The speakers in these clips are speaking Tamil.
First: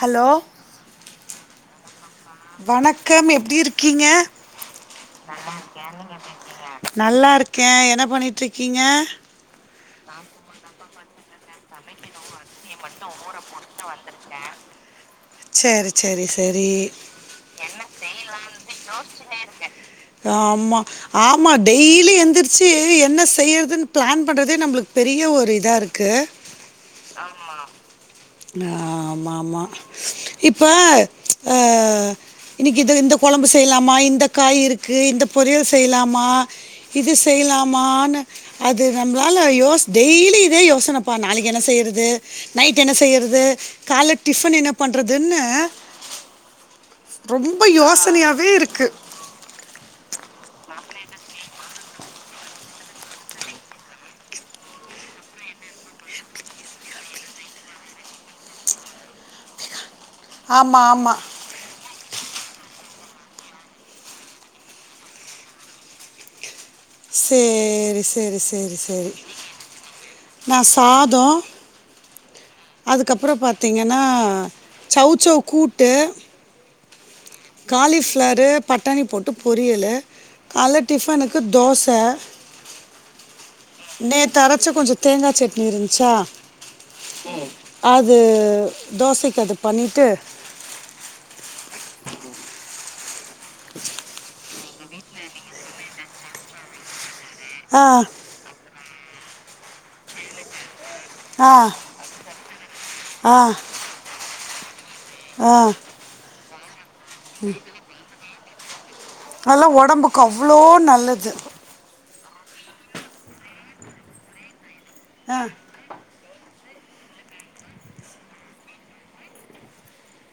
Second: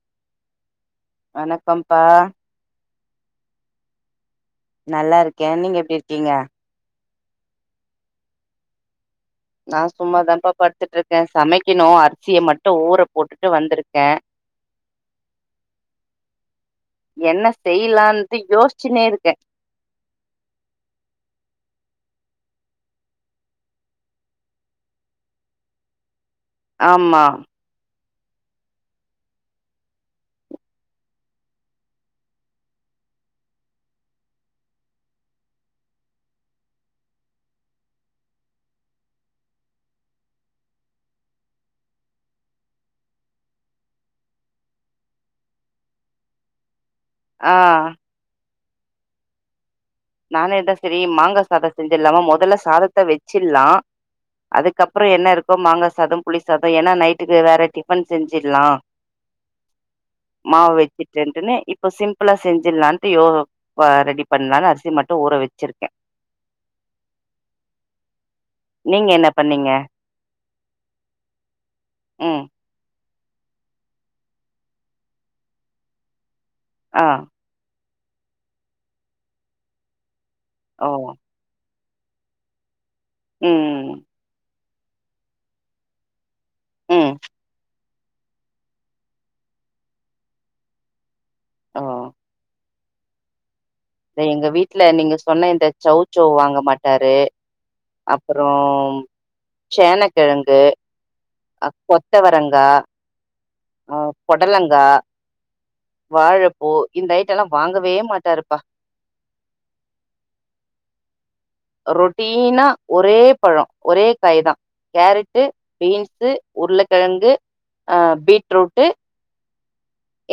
ஹலோ வணக்கம்பா வணக்கம் எப்டிஇருக்கீங்க நல்லா இருக்கே நீங்க எப்டி இருக்கீங்க நல்லா இருக்கே என்ன பண்ணிட்டு இருக்ககீங்க நா சும்மா தாம்ப்பா பட்த்துட்டு இருக்கே சமைக்கணு அ சிய மட்டூ ஊற போட்டுட்டு வந்திருக்கே சரி சரி சரி என்ன செய்யலான்து யோசிச்சுன்னே இருக்கே ஆம்மா ஆமா டெய்லி எந்திரிச்சு என்ன செய்யறதுன்னு பிளான் பண்றதே நம்மளுக்கு பெரிய ஒரு இதா இருக்கு ஆம்மா ஆ மா மா இப்ப ஆ இன்னிக்கு இது இந்த கெழம்பு செய்யலாமா இந்த காய் இருக்கு இந்த பொரியல் செய்லாமா இது செய்லாமான்னு அது நம்மளால யோஸ் டெய்லி இதே யோசனைப்பா நாளைக்கு என்ன செய்யறது நைட் என்ன செய்யறத் இது கால்ல டிஃபன் என்ன பண்றதுன்னு ஆ ரொம்ப யோசனையாவே இருக்கு நானே தா சரி மாங்கா சாதே செஞ்சிட்லாமா மெதல்ல சாதத்த வெச்சிட்லா அதுக்கப்புறோ என்ன இருக்கோ மாங்கா சாதெ புளிசாதெ ஏன்னா நைட்டுக்கு வேற டிஃபன் செஞ்சிட்லா [unintelligible] மாவு ஆமா, ஆமா. வெச்சுட்அன்டன்னு இப்ப சிம்ப்ள்ளா செஞ்சுலான்ட்டு யோ அ ரெடி பண்ணலான்னு அரிசி சி மட்டு ஊறவச்சுற்க்க சேரி சேரி சேரி நீங்க செரி என்ன பண்ணீங்க நா சாதொ ம் அதுக்கப்ற பாத்திங்கன்னா சௌவ் சௌவ் கூட்டு அ காலிஃப் ஃபிளாரு பட்டாணி போட்டு பொரியலு கால்ல ஓ டிஃபனுக் க்கு தோச ம் நேத்தரச்ச கொஞ்ச தேங்கா சட்னி இருந்ச்சா ம். அது தோசக் அது பண்ணிட்டு ஒ [inaudible] எங்க வீட்ல நீங்க சொன்ன இந்த சௌசௌ வாங்கமாட்டாரு அ அப்றோ சேனக்கெழங்கு ஆ அக் கொத்தவரங்கா ஆ ஓ பொடலங்கா ஆ வாழப்பூ இந்த ஐட்டல்லா வாங்கவே மாட்டாருப்பா அதுல்லா ஒடம்புக்கு அவ்ளோ நல்லது ரொட்டீனா ஒரே பழொ ஒரே காய்தா ஆ கேரட்டு பீன்ஸ்சு உருளக்கெழங்கு அ பீட்ரூட்டு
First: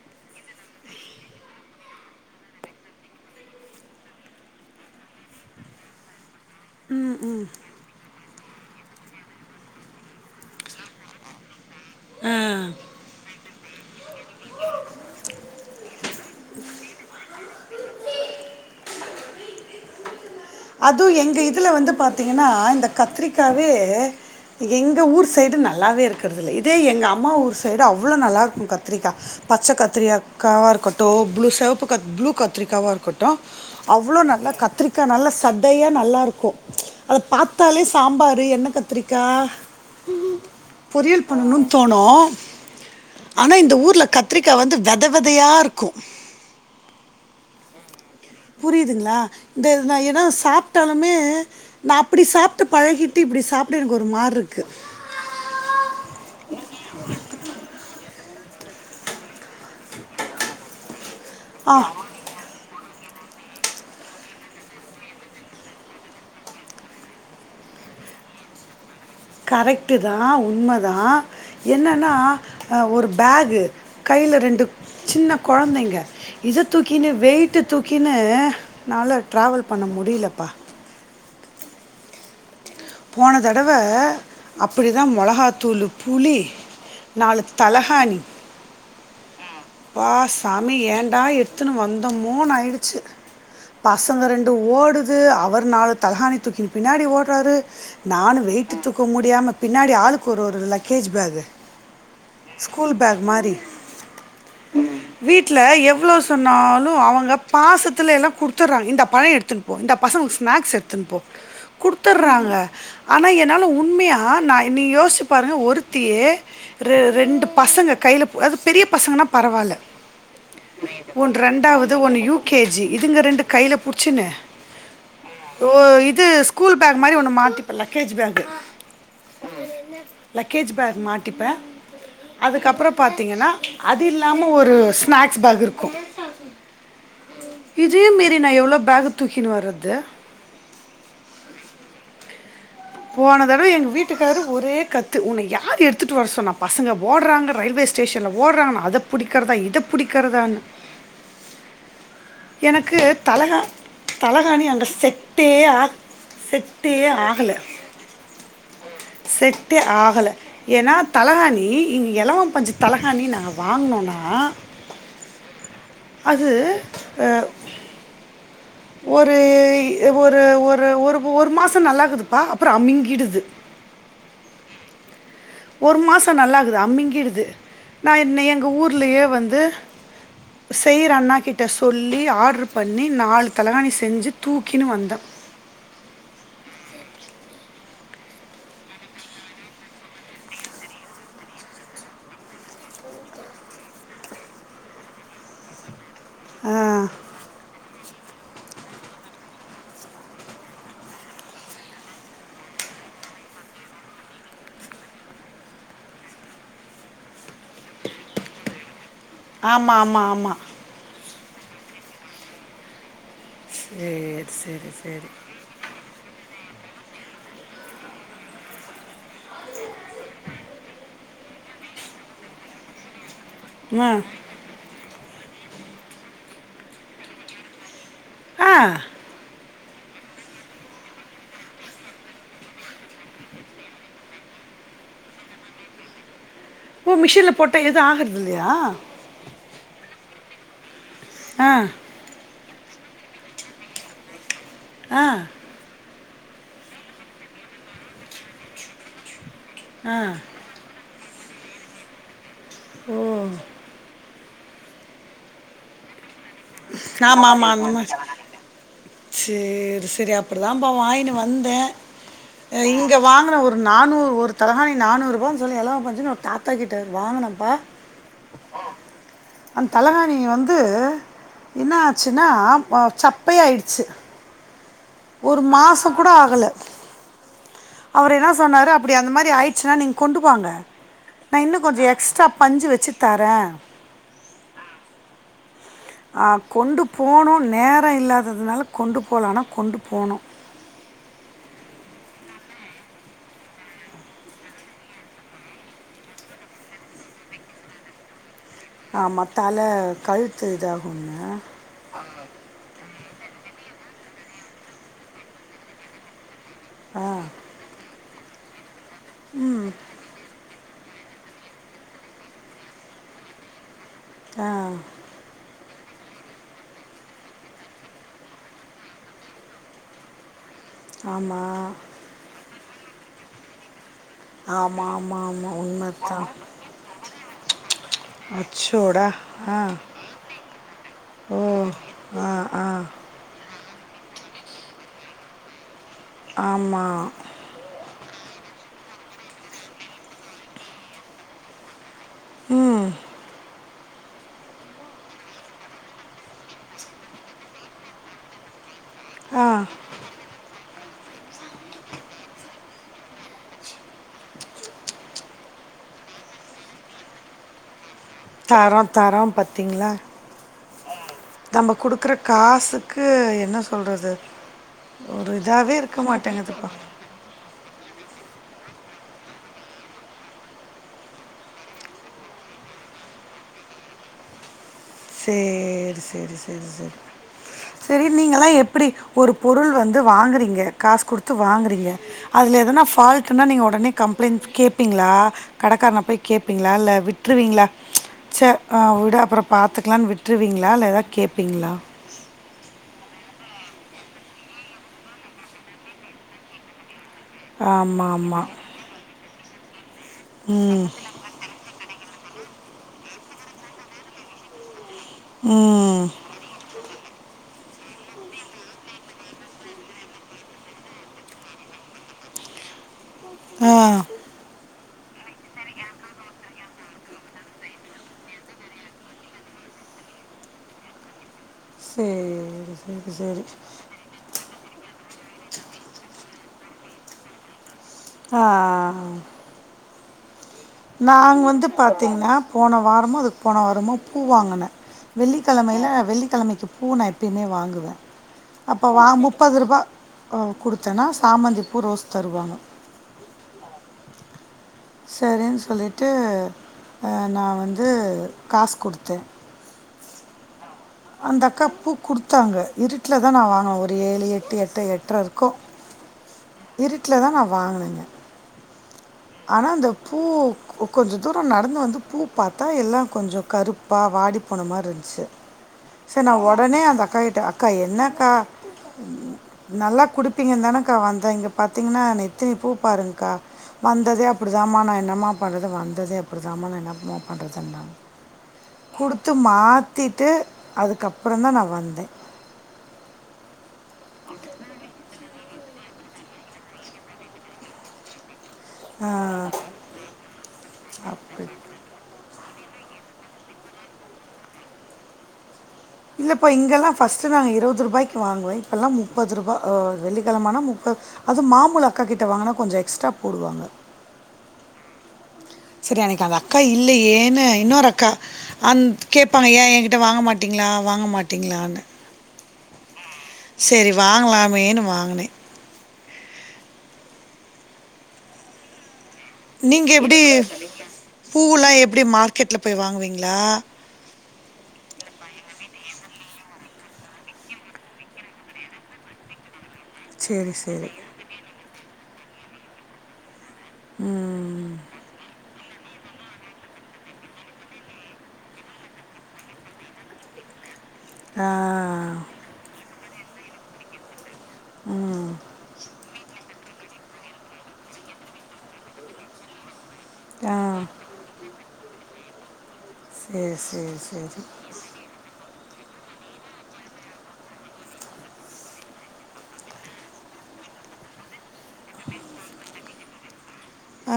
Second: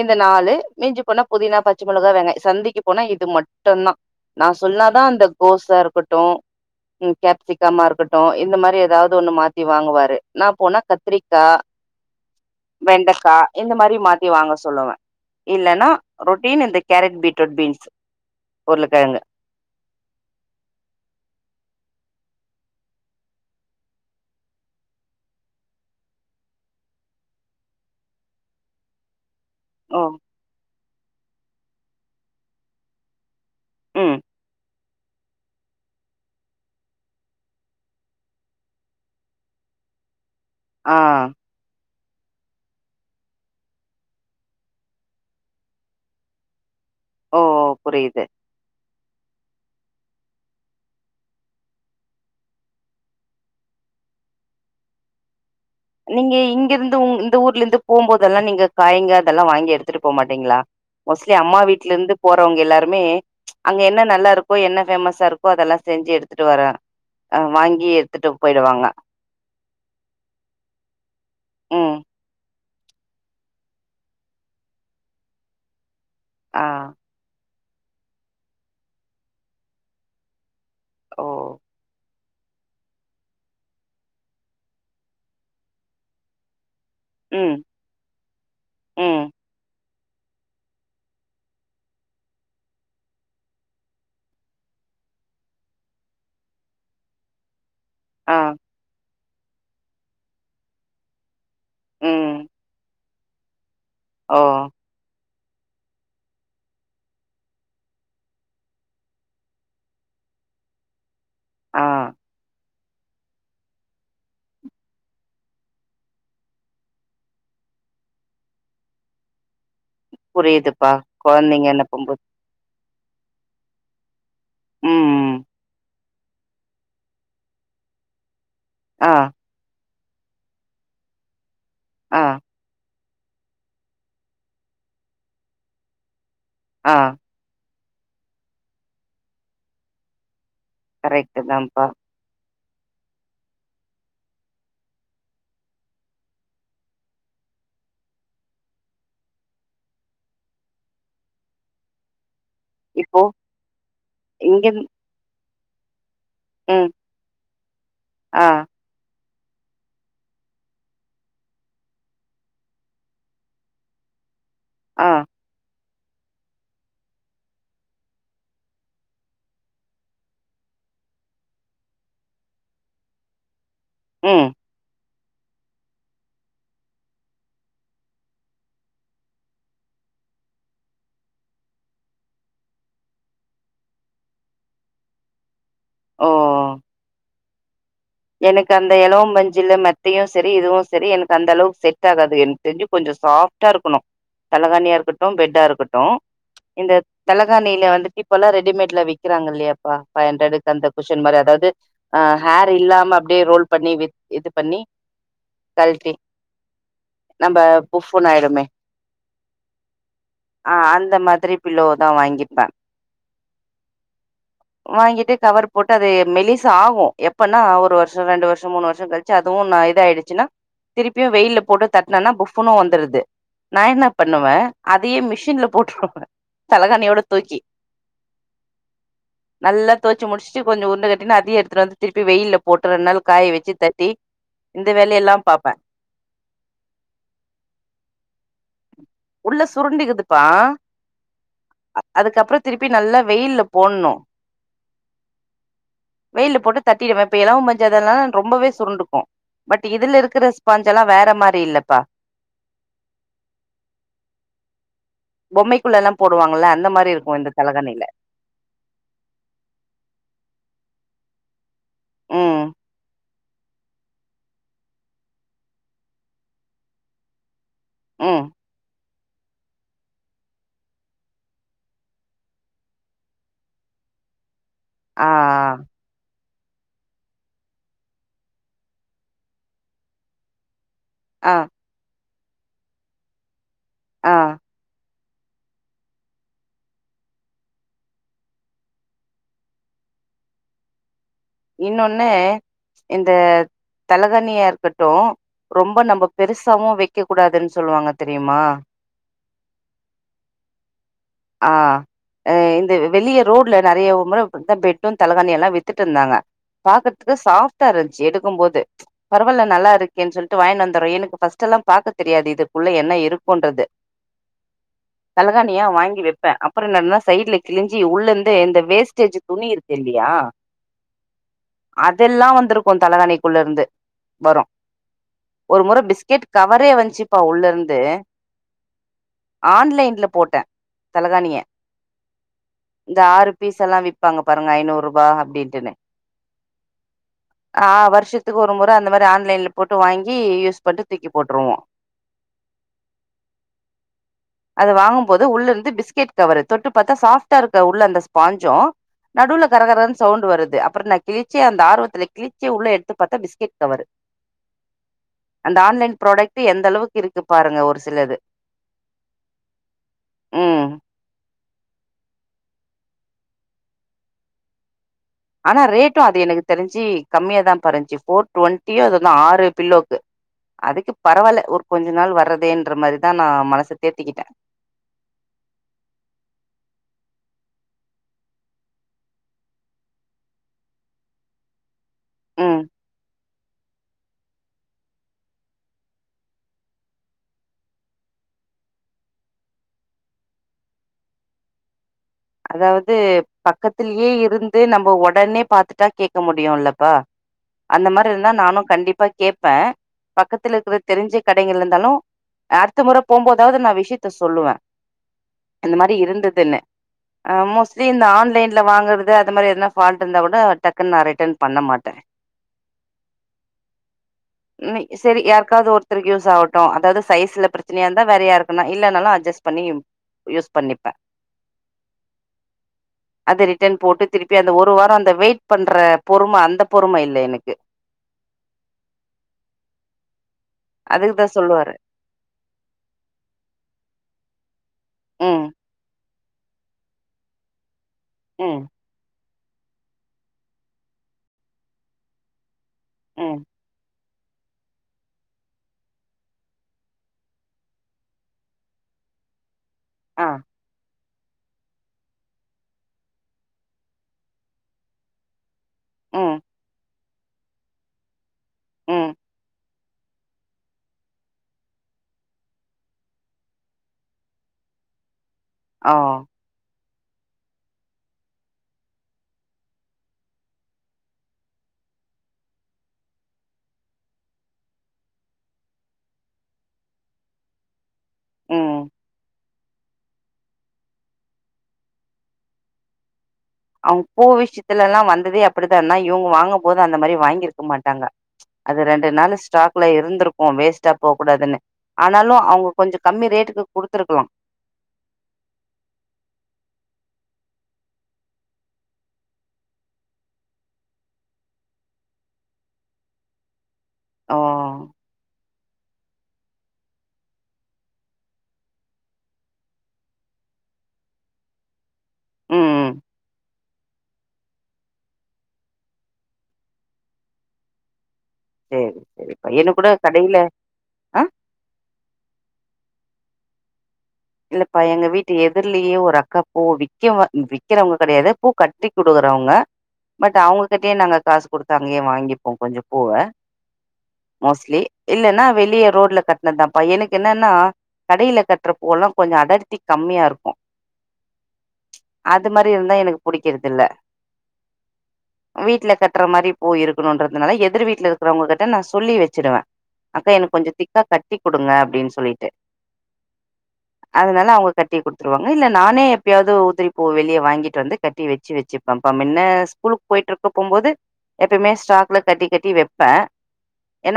இந்த நாலு மிஞ்சிப்போனா புதினா பச்ச மொளகா வெங்காய சந்தைக்கு போனா இது மட்டுந்தா நா சொன்னாதா அந்த கோசா இருக்கட்டு கேப்சிக்கமா இருக்கட் ட்டு இந்த மாரி ஏதாவ்து ஒண்ணு மாத்தி வாங்குவாரு நா போனா கத்ரிக்கா ஆ வெண்டக்கா இந்த மாரி மாத்தி வாங்க சொல்லுவ இல்லன்னா ரொட்டின் இந்த கேரட் பீட்ரூட் பீன்ஸ் உருளக்கெழங்கு அதும் எங்க இதுல வந்து பாத்தீங்கன்னா இந்த கத்ரிக்காவே எங்க ஊர் சைடு நல்லாவே இருக்கறதுல்ல இதே எங்க அம்மா ஊர் சைடு அவ்ளோ நல்லா இருக்கும் கத்ரிக்கா பச்ச ஓ கத்தரி அக்காவா இருக்கட்டு ப்ளூ செவப்பு கத் ப்ளூ கத்ரிக்காவா இருக்கட்டும் ம் அவ்ளோ நல்லா கத்ரிக்கா நல்லா தத்தயா நல்லா இருக்கும் அத பாத்தாலே சாம்பாரு எண்ணெ கத்ரிக்கா ஆ பொரியல் பண்ணனு தோணு அனா இந்த ஊர்ல கத்ரிக்கா வந்து வெத வெதயாருக்கூ ஒ புரியிது புரியுதுங்களா ந்த எத்னா நா எதனா சாப்ட்டாலுமே நா அப்டி சாப்ட்டு பழகிட்டு இப்டி சாப்பட எனக் ஒரு மாற்ருக்கு நீங்க இங்கர்ந்து இந்த ஊர்லரந்து போம்போதெல்லா நீங்க காய்ங்க அதல்லா வாங்கி எடுத் எடுத்துட்டு போ மாட்டீங்ளா மோஸ்லி அம்மா ஆ வீட்லெந்து போறவங்க எல்லாருமே அங்க என்ன நல்லாருக்கோ என்ன ஃபேமஸாருக்கோ அதெல்லா செஞ்சு எடுத்துட்டு வர அ வாங்கி எட்த்துட்டு போய்டுவாங்க கரெக்டுதா உண்மதா ம் என்னன்னா அ ஒருபேகு கைல ரெண்டு சின்ன கொழந்தைங்க ஆ இத தூக்கினு வெயி ட்டு தூக்கினு என்னால ட்ராவல் பண்ண முடியலப்பா ஓ போன தடவ அப்புடிதா மொளகாத்தூளு புளி நாலு ம் தலஹாணி ம் ப்பா சாமி ஏன்டா எட்த்துன்னு வந்தமோன்னு ஆயிடுச்சு பசங்க ரெண்டும் ஓடுது அவர் நாலு தலகாணி தூக்கின்னு பின்னாடி ஓட்றாரு ஆ நானும் வெய்ட்டு தூக்க முடியாம பின்னாடி ஆளுக்கு ஒரு ஒரு லக்கேஜ் பேகு ஸ்கூல் பேக் மாறி அவா வீட்ல எவ்ளோ சொன்னாலு அவங்க பாசத்துல எல்லா குடுத்தட்றாங்க இந்த பழோ எடுத்துன்னு போ இந்தா பசங்களுக்கு ஸ்மேக்ஸ் எடுத்துன்னு போ ஆ குடுத்தட்றாங்க ஆனா என்னால உண்மையா நா நீ யோசிச்சி பாருங்க ஒருத்தியே ரெ ரெண்டு பசங்க கைல அதும் பெரிய பசங்கன்னா பரவால்ல புரியுதுப்பா ஒன் கொழந்தைங்க ரெண்டாவது அனுப்பும்போ ஒன்னு யூ கே ஜி இதுங்க ரெண்டும் கைல புடிச்சுன்னு ம் ம் ஓ இது ஸ்கூல் பேக் மாறி ஒன்னு மாட்டிபே லக்கேஜ் பேகு ஆ ம் லக்கேஜ் பேக் மாட்டிப்பே ஆ அதுக்கப்புறம் பாத்தீங்கன்னா அது இல்லாம ஒரு ஸ்மேக்ஸ் பேக் இருக்கும் ஆ இதே மீறி நா எவ்ளோ பேகு தூக்கின்னு வர்றது கரெக்ட்டு தாம்பா போன தடவ எங்க வீட்டுக்காரு ஒரே கத்து உன்ன யாரு எடுத்துட்டு வர சொன்னா பசங்க ஓட்றாங்க ரயில்வேஷ் ஸ்டேஷன்ல ஓட்றாங்க நா அதப் புடிக்கறதா இத புடிக்கிறதானு எனக்கு இப்போ தலகா தலகாணி இங்கந் அங்க செட்டே ஆகா ம் செட்டே ஆகல ஆ செட்டே ஆகல ஏன்னா தலகாணி இங் எளவ பஞ்சு தலகாணி நாங்க வாங்குனோன்னா அ அது அ ஒரு ஒரு ஒரு ஒரு ஒரு மாசோ நல்லாக்குதுப்பா அப்பறோ அமிங்கிடுது ம் ஒரு மாச நல்லாக்குது அமிங்கிடுது நா என் எங்க ஊர்லயே வந்து செயிற அண்ணா கிட்ட சொல்லி ஆர்டரு பண்ணி நால் தலகாணி செஞ்சு தூக்கின்னு வந்த ஓ எனக்கு அந்த எளவ பஞ்சல மெத்தையு சரி இதுவு சரி எனக்கு அந்த அளவுக்கு செட் ஆகாது எனக்கு தெரிஞ்சு கொஞ்ச சாஃப் ட்டா இருக்கணு தலைகாணியா இருக்கட்டு பெட்டா இருக்கட்டு ஆ இந்த தலகாணில வந்துட்டு இப்பல்லா ரெடிமேட்ல விக் விக்கறாங்க இல்லையாப்பா ஃபைவ் ஹண்ரட்க்கு அந்த குசன் மாறி அதாவது அ ஹேர் இல்லா சும்மா அப்டியே ரோல் பண்ணி இது பண்ணி கழிட்டி நம்ப புஃப்புன்னு ஆயிடுமே ஆமா ஆமா ஆமா ஆ அந்த மாதிரி பில்லோவதா வாங்கி இருந்தா சரி சரி சரி வாங்கிட்டு கவர் போட்டு அது மெலிஸ் ஆவும் எப்பன்னா ஒரு ஒரு வருஷம் ரெண்டு வருஷம் மூனு வருஷம் கழிச்சு அதுவும் நா இது ஆயிடுச்சின்னா திருப்பியு வெயில்ல போட்டு தட்னன்னா புஃப்ன்னு வந்துடுது நா என்ன ஆ பண்ணுவே அதையு மிஷின்ல போட்ருவ தலகாணியோட தூக்கி ஆ நல்லா தொவச்சி முடிச்சிட்டு கொஞ்ச உருண்டு கட்டினு அதையு எடுத்துட்டு வந்து திருப்ப வெயில போட்டு ரெண்டு நாள் காய வச்சு தட்டி இந்த வேலை எல்லா பாப்பே ஓ மிஷின்ல போட்டா எது ஆகறது இல்லையா உள்ள சுருண்டிக்குதுப்பா ஆ அதுக்கப்பற திருப்பி நல்லா வெயில்ல போடணு ஆ வெயில்ல போட்டு தட்டிடுவே இப்ப எல பஞ்சா இருந்த நால ரொம்பவே சுருண்டுக்கு பட் ஆ இதுல இருக்கிற ஸ்பான்ஸ் எல்லா வேற மாரி இல்லப்பா ம் பொம்மைக்குள்ள எல்லா போடுவாங்கள அந்த மாரி இருக்கு ஆமா இந்த ஆமா அந்த தலைகாணியில மாரி சேரி சரி அப்படிதான்ப்ப வாங்கினு வந்த ம் இங்க வாங்கின ஒரு நானூறு ஒரு தலகானி நானூரூபான்னு சொல்லி எளவ பஞ்சனு ஒரு தா த்தா கிட்ட வாங்கனப்பா ம் அந்த தலைகாணி வந்து என்ன ஆச்சுனா அ சப்பையா ஆயிடுச்சு ஆ ஒரு மாச கூட ஆகல அவரு என்ன சொன்னாரு அப்படி அந்த மாரி ஆயிடுச்சுன்னா நீங்க கொண்டு வாங்க ஆ நா இன்னு கொஞ்ச எக்ஸ்ட்ரா பஞ்சு வச்சு தரே ஆ ஆ கொண்டு போணு நேர இல்லாததுனால கொண்டு போல ஆனா கொண்டு போணு இன்னொன்னு இந்த தலகானியா இருக்கட்டு ரொம்ப நம்ம பெருசாவு வெக்க கூடாதுன்னு சொல்லுவாங்க தெரியுமா ஆமா தல கழுத்து இதாகுங்க ஆ இந்த வெளிய ரோட்ல நெறைய முறை பெட்டு தலைகாணி எல்லா வித்துட்ருந்தாங்க பாக்குறதுக்கு சாப்ட்டா இருந்துச்சு எடுக்கும்போது பரவால்ல நல்லாருக் கே சொல்ட்டு வாங்கினு வந்துறே எனக்கு பஸ்ட் எல்லா பாக்க தெரியாது இதுக்குள்ள என்ன இருக்குன்னு ஆ தலகாணியா வாங்கி வைப்பே அப்பற என்னடன்னா சைல கிழிஞ்சி உள்ளந்து இந்த வேஸ்டேஜ் துணி இருக்கு இல்லையா ஆமா அதெல்லா வந்திருக்கு தலகாணிக்குள்ள இருந்து வரு ஆமாம் ஆமாம் ஆமாம் ஒரு முற உண்மை பிஸ்கெட் தான் கவரே வஞ்ச்சுப்பா உள்ள இருந்து. அச்சோடா ஆ ஆன்லைன்ல போட்டே. தலகாணிய ஓ ஆ ஆ இந்த ஆறு.. பீஸ் எல்லா விப்பாங்க பாருங்க ஐநூறு ரூபா அப்படின்ட்டுனு.. ஆமா.. ஆ வருஷத்துக்கு ஒரு முற அந்த மாரி ஆன்லைன்ல போட்டு வாங்கி யூஸ் பண்ட்டு தூக்கி போட்ருவோ. ம் அத வாங்கும்போது உள்ள இருந்து பிஸ்கெட் கவரு. தொட்டு பாத்தா சாஃப்ட்டா இருக்கு உள்ள அந்த ஸ்பாஞ்சு. நடுவுல ஆ கரகரன்னு சவுண்ட் வருது அப் அப்பற நா கிளிச்சே அந்த ஆர்வத்துல கிளிச்சே உள்ள எடுத்து பாத்த பிஸ்கெட் கவரு ச் ச் அந்த ஆன்லைன் ப்ரொடக்ட்டு எந்த அளவுக்கு இருக்கு பாருங்க ஒரு சிலது தரோ தரோ பாத்தீங்களா ம் நம்ம குடுக்குற காசுக்கு என்ன சொல்றது ஒரு இதாவே இருக்க மாட்டேங்கதுப்பா கம்மியா தாம்ப்பா இருந்துச்சு போர் டுவெண்டியோ அதுதா ஆறு பில்லோக்கு அதுக்கு பரவால்ல ஒர் கொஞ்ச நாள் வர்றதேன்ற மாரி தா நா மனச தேத்திக்கிட்டே. சேர் செர் செர் செர். சரி நீங்கல்லா எப்படி ஒரு பொருள் வந்து வாங்கறீங்க காசு குடுத்து வாங்கறீங்க. அதுல ம் எதனா ஃபால்ட்.. டுன்னா நீங்க ஒடனே கம்ப்ளைண்ட் கேப்பீங்ளா கடைக்காரன போய் கேப்பீங்ளா இல்ல விட்ருவீங்களா? ச்ச அ விடு அப்புற பாத்துக்கலான் விட்ருவீங்ளா இல்ல ஏதா கேப்பீங்ளா? அதாவது பக்கத்திலயே இருந்து நம்ப ஒடனே பாத்துட்டா கேட்க முடியு இல்லப்பா. அந்த மார் ஆமாம் இருந்தா ஆமாம் நானு கண்டிப்பா கேப்ப. பக்கத்துல இக்கிற ம் தெரிஞ்ச.. கடைகள் இந்தாலு அட்த்த முற போம்போதாவது நா விஷயத்த சொல்லுவ. அந்த மாரி ம் இருந்ததுனு.. அ மேஸ்ட்லி இந்த ஆன்லைன்ல வாங்குறது அது மாரி எதனா ஃபால்ட் இருந்தா கூட டக்குன் நா ரிட்டன் பண்ண மாட்டே. [inaudible] ஆ [inaudible] இன்னை சரி யார்க்காவது ஒருத்தருக்கு யூஸ் ஆவட்டு அதாவது சைஸ்ல பிரச்சனையா இருந்தா வேற யாருக்குன்னா இல்லைனாலு அஜ்ஜஸ் பண்ணி.. யூஸ் பண்ணிப்பே. சேரி. அத ரிட்டன் போட்டு திருப்பி அந்த ஒரு வாரொ அந்த வெயிட் பண்ற பொறும அந்த பொறும இல்ல எனக்கு. ஆ.. அதுக்குதா நாங் வந்து சொல்லுவாரு பாத்திங்னா போன வாரமோ அதுக் போன வாரமோ பூ வாங்குன. ம் வெள்ளிக்கெழமையில வெள்ளிக்கிழமைக்கு பூ நா எப்போமே வாங்குவெ. ம் அப்போ வா முப்பது ரூபா அ குடுத்தேனா சாமந்தி பூ ரோஸ் தருவாங்க. ம் சரின் சொல்லிட்டு அ நா வந்து காஸ் கொடுத்த. ஆ அந்த அக்கா பூ குடுத்தாங்க. இருட்ல தான் நா வாங்குன, ஒரு ஏழு, எட்டு, எட்டு, எட்டரை இருக்கு. ம் இருட்ல தா நா வாங்குன இங்க. ம் ஆனா அந்த பூ.. கொ கொஞ்சோ தூர நடந்து வந்து பூ பாத்தா எல்லா கொஞ்ச கருப்பா வாடி போன மாரி இருந்துச்சு ஆ செர் நா ஒடனே அந்த அக்கா கிட்டே அக்கா என்ன அக்கா நல்லா குடுப்பீங்க தானேக்கா வந்தே இங்க பாத்தீங்கன்னா நேத்தினி பூ பாருங்க்கா வந்ததே அப்டிதாம்மா நா என்னமா பண்ணறது வந்ததே அப்டிதாம்மா நா என்னமா பண்ணுறதுன்னாங்க ம் குடுத்து மாத்திட்டு அதுக்கப்பறோ தா நா வந்தே அவுங்க பூ விஷ்யத்துல எல்லா வந்ததே அப்டிதான்னா இவுங்க வாங்கு போது அந்த மாரி வாங்கிருக்க மாட்டாங்க அது ரெண்டு ஆ. நாளு ஸ்டாக் குள்ள இருந்திருக்கு வேஸ்ட்டா போ அப்டி. கூடாதுன்னு ஆனாலு அவுங்க கொஞ்ச கம்மி ரேட்டுக்கு குடுத்துருக்கலா இல்லப்போ இங்கெல்லா ஃபர்ஸ்ட்டு நாங்க இருபது ரூபாய்க்கு வாங்குவே இப்பொல்லா முப்பது ரூபாயா ஆ வெள்ளிக்கெழமா ஆன முப்ப அது மாமுழ அக்காகிட்ட வாங்குன்னா கொஞ்ச எக்ஸ்ட்ரா போடுவாங்க ஆ சரி அன்னைக்கு அந்த அக்கா இல்லயேன்னு இன்னொரு அக்கா.. அந் கேப்பாங்க ஏ எங்கிட்ட வாங்க மாட்டீங்ளா வாங்க மாட்டீங்ளான்னு. ம் செரி வாங்கலாமேன்னு வாங்கினே ம் [inaudible] நீங்க எப்டி பூலா எப்டி மார்க்கெட்ல போய் வாங்குவீங்களா இல்லப்பா எங்க வீட்டு எதிர்லியே ஒரு அக்காப்பூ விற்கவ விக்கிறவங்க கெடையாது பூ கட்டி குடுக்குறவங்க பட் சரி சரி அவுங்ககிட்டயே நாங்க காசு குடுத்த அங்கயே வாங்கிப்போ கொஞ்ச பூவா ம் ம் மோஸ்ட்லி இல்லன்னா வெளிய ரோட்ல கட்னதுதான்ப்பா எனக்கு என்னன்னா கடையில கட்ற பூவெல்லா கொஞ்ச அடர்த்தி கம்மியா இருக்கு ஆ அது மாரி இருந்தா எனக்கு புடிக்கிறது இல்ல ம் வீட்ல கட் டுற மாரி பூ இருக்கணும்றதுனால எதிர் வீட்ல இருக்கவங்ககிட்ட நா சொல்லி வச்சிருவே அக்கா ஆ எனக்கு கொஞ்சோ திக்கா கட்டி குடுங்க அப்டின் சொல்லிட்டு செரி செ அதுனால அவுங்க கட்டி குடு துருவாங்க இல்ல நானே எப்பயாவ்து உதிரி பூ வெளிய வாங்கிட்டு வந்து கட்டி வச்சு வச்சுப்பப்பா மின்ன ஸ்கூலு போய்ட்ருக்க போம்போது எப்பயுமே ஸ்டாக்ல கட்டி கட்டி வெப்பே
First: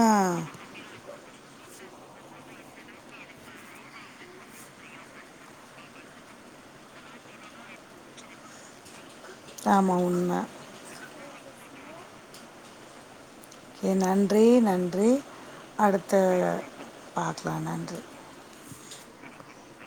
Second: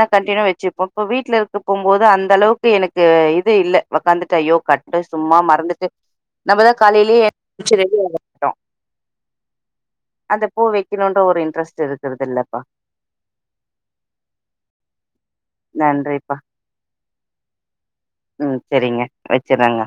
ஆ கண்டினியூ வச்சிப்ப இப்ப வீட்ல இருக் கும்போது அந்த அளவுக்கு எனக்கு இது இல்ல வாகாந்து தையோ கட்டு சும்மா மறந்துட்டு நம்பதா காலைலயே [inaudible] ரெடி ஆயிட்டோ ஆமாம் அந்த உண்மை பூ வைக்கணும்ன்ற ஒரு இன்ட்ரெஸ்ட்டு இருக்கிறதுல்லப்பா ஓகே நன்றி நன்றி அடுத்த நன்றிப்பா பாக்கலா நன்றி ம் செரிங்க வச்சுறேங்க